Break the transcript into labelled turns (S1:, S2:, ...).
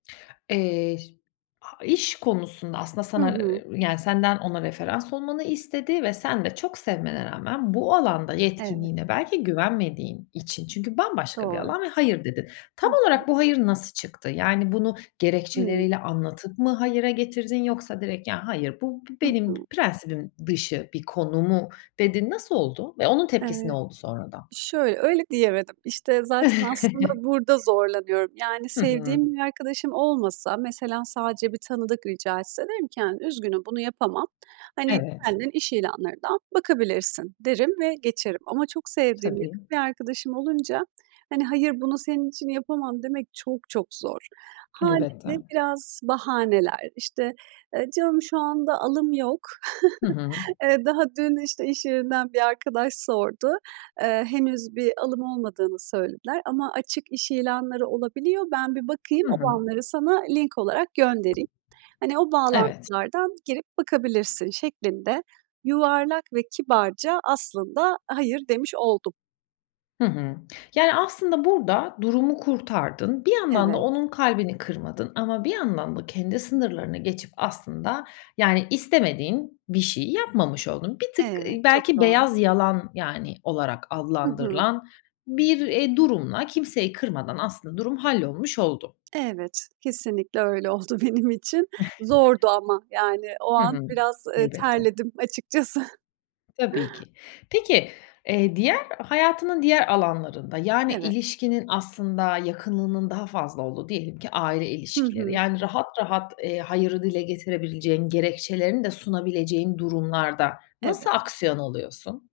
S1: Eee, şi a iş konusunda aslında
S2: Hı
S1: sana,
S2: hı.
S1: eee, yani, senden ona referans olmanı istedi ve sen de çok sevmene rağmen bu alanda
S2: Evet.
S1: yetkinliğine belki güvenmediğin için, çünkü bambaşka bir
S2: Doğru.
S1: alan, ve hayır dedin. Tam
S2: Hı hı.
S1: olarak bu hayır nasıl çıktı? Yani, bunu
S2: Hıı.
S1: gerekçeleriyle anlatıp mı hayıra getirdin, yoksa direkt, "Ya, hayır. Bu be
S2: Hı
S1: benim
S2: hı.
S1: prensibim dışı bir konu." mu dedin? Nasıl oldu ve onun tepkisi ne
S2: Evet.
S1: oldu sonradan?
S2: Şöyle, öyle diyemedim. İşte, zaten aslında burada zorlanıyorum. Yani,
S1: Hı hı.
S2: sevdiğim bir arkadaşım olmasa, mesela, sadece bir tanıdık rica etse, derim ki, hani, "Üzgünüm, bunu yapamam. Hani,
S1: Evet.
S2: kendin iş ilanlarından bakabilirsin." derim ve geçerim ama çok sevdiğim [unintelligible]
S1: Tabii.
S2: bir arkadaşım olunca, hani, "Hayır, bunu senin için yapamam." demek çok çok zor. Hâliyle
S1: Elbette.
S2: biraz bahaneler, işte, eee, "Canım, şu anda alım yok.
S1: Hı hı.
S2: Eee, daha dün, işte, iş yerinden bir arkadaş sordu. Eee, henüz bir alım olmadığını söylediler ama açık iş ilanları olabiliyor. Ben bir bakayım,
S1: Hı hı.
S2: olanları sana link olarak göndereyim. Hani, o
S1: Evet.
S2: bağlantılardan girip bakabilirsin." şeklinde yuvarlak ve kibarca aslında hayır demiş oldum.
S1: Hı hı. Yani, aslında burada durumu kurtardın. Bir yandan da
S2: Evet.
S1: onun kalbini kırmadın ama bir yandan da kendi
S2: Hı hı.
S1: sınırlarını geçip aslında, yani, istemediğin bir şeyi yapmamış oldun. Bir tık,
S2: Evet,
S1: ııı,
S2: çok
S1: belki
S2: doğru.
S1: beyaz yalan, yani, olarak
S2: Hı hı.
S1: adlandırılan bir, eee, durumla kimseyi kırmadan aslında durum hallolmuş oldu.
S2: Evet. Kesinlikle, öyle oldu benim için. Zordu ama, yani, o
S1: Hı hı.
S2: an biraz, ııı,
S1: Elbette.
S2: terledim açıkçası.
S1: Tabii ki. Peki, eee, diğer, hayatının diğer alanlarında, yani,
S2: Evet.
S1: ilişkinin aslında yakınlığının daha fazla olduğu, diyelim ki aile
S2: Hı
S1: ilişkileri,
S2: hı.
S1: yani rahat rahat, eee, hayırı dile getirebileceğin, gerekçelerini de sunabileceğin durumlarda nasıl
S2: Evet.
S1: aksiyon alıyorsun?